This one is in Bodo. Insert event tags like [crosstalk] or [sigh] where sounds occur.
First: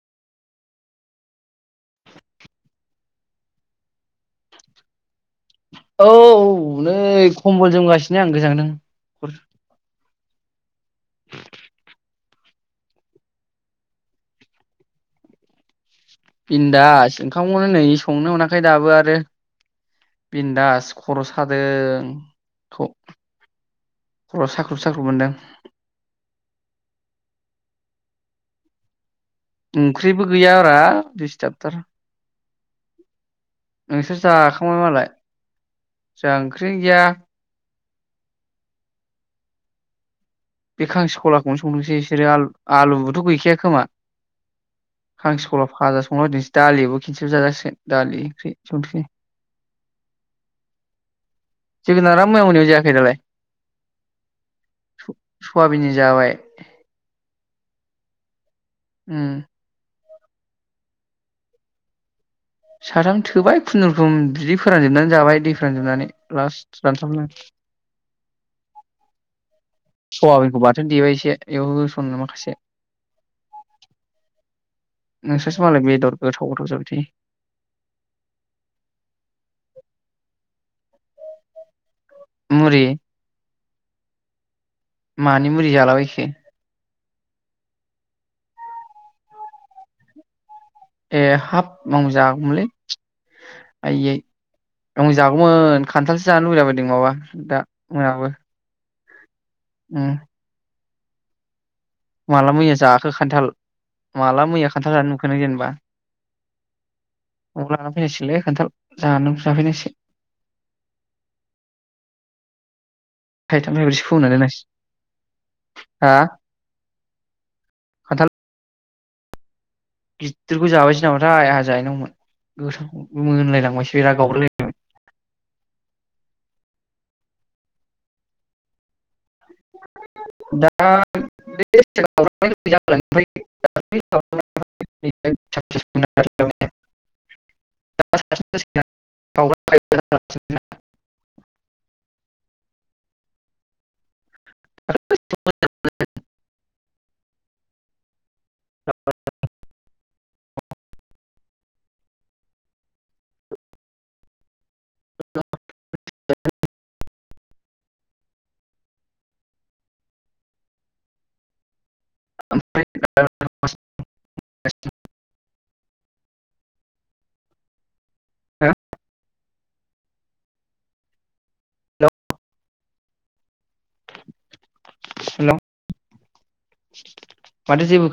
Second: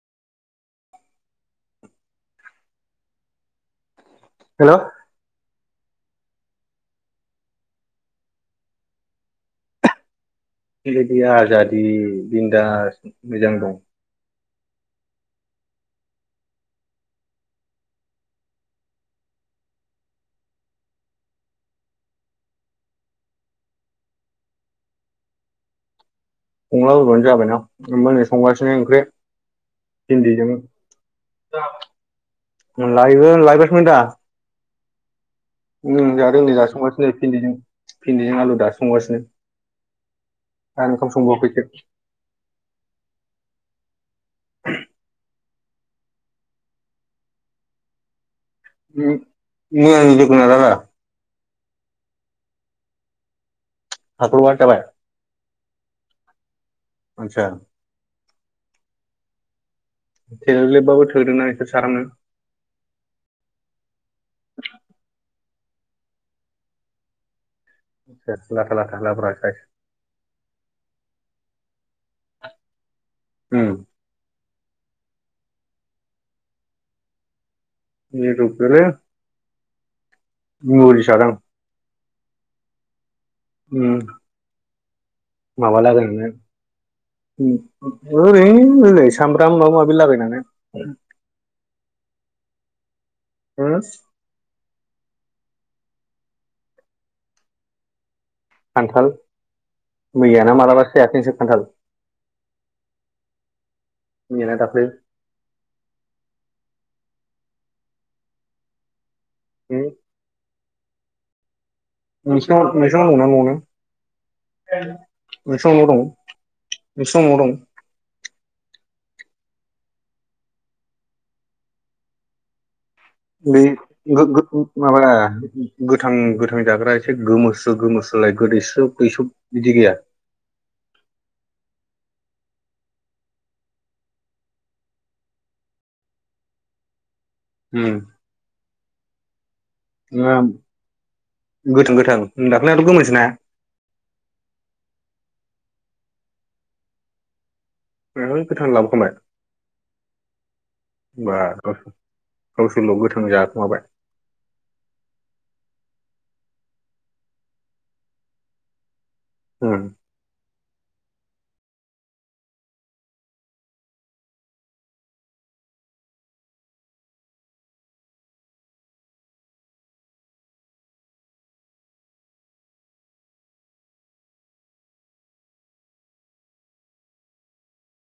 हेल' औ नै खम्बल जोमगासिनो आं गोजांदों। बेबायदि आजादि बिन्दाज मोजां दं। बिन्दास ओंखामखौनो नै संनो मोनाखै दाबो आरो बिन्दास खर' सादों थ' खर' साख्रुब साख्रुब मोनदों। संलाबायबानो जाबायना आंबो नै संगासिनो ओंख्रि। ओंख्रिबो भिन्दिजों गैया ब्रा दिसथाब थार लायहो लायबासोमोन दा जाखांबाय मालाय। उम जोंहा जादों नै ओंख्रि दासो गैया संगासिनो फिन्दिजों आलु दाफंगासिनो। बे खांसिखलाखौनो संदोंसै बिसोरोल आलुबोथ‌ गैखाया खोमा। आं स्कुलाव फाजा संलार दिनोसै दालिबो खन्सेब जाजासिोन दालि ओंख्रि। संसै [unintelligible] मैयानि जोगोनारा लाय? जोगोनारा मैया मोनायाव जायाखै दालाय? हख [unintelligible] थाबाय खवाबिनि जाबाय। आतसा उम थेलेलेबाबो थोदों ना बेसोर साथाम जों। साथाम थोबाय खुनुरोखोम बिदि फोरानजोबनानै जाबाय दै फोरानजोबनानै लास्ट रानसाबनो लाथा लाथा लाब्रााय। सवाबिनखौ बाथोन देबाय एसे बेयाव होसननो माखासे। ओम। नोंसोरसो मालाय बेदर गोथाव गोथाव जाबाय थायो। न रुपेल मुरिसो जादों। मुरि उम। मानि मुलि माबा जालाबायखो लागायनानै ओरैनो ओरै सामब्राम बालु लाबायनानै ए हाफ मं जागैमोनलै। आइयै आंबो जागौमोन। खान्थालसो जानो लुबैलाबायदों माबा दा मोनाबो। खान्थाल उम मैया ना मालाबा जायाखै नोंसोर खान्थाल? माला मैया जाखो खान्थाल माला मैयाना मैया दाख्लै खान्थाल जानाय नुखो नों जेनेबा। नआव लाना फैनां सिगोनलै खान्थाल। जानो जाफैनांसि मानिसा मोननाव थाइथाम थाइब्रैसो फोमोनना दोननांसिगोन फै। दंना न'आवनो नोंसानावनो दं हा नोंसिनाव न' आव दं। खान्थाल गिदिरखौ जाबायसै नामाथाय आंहा जाहैनांगौमोन गोथावखौ। बे मोनलायलांबायसो गावब्रालायबाय। माबा दा गोथां गोथां जाग्रा एसे गोमोस्रो गोमोस्रोलाय गोदैस्रो दैसुब बिदि गैया [unintelligible] [unintelligible] [unintelligible] गोथां गोथां दाख्लैनाथ गोमो ना। [unintelligible] बे गोथां लाबोखांबाय। होनबा गावसोरल गोथां जाखुमाबाय। उम। [unintelligible] [inaudible] माथो जेबो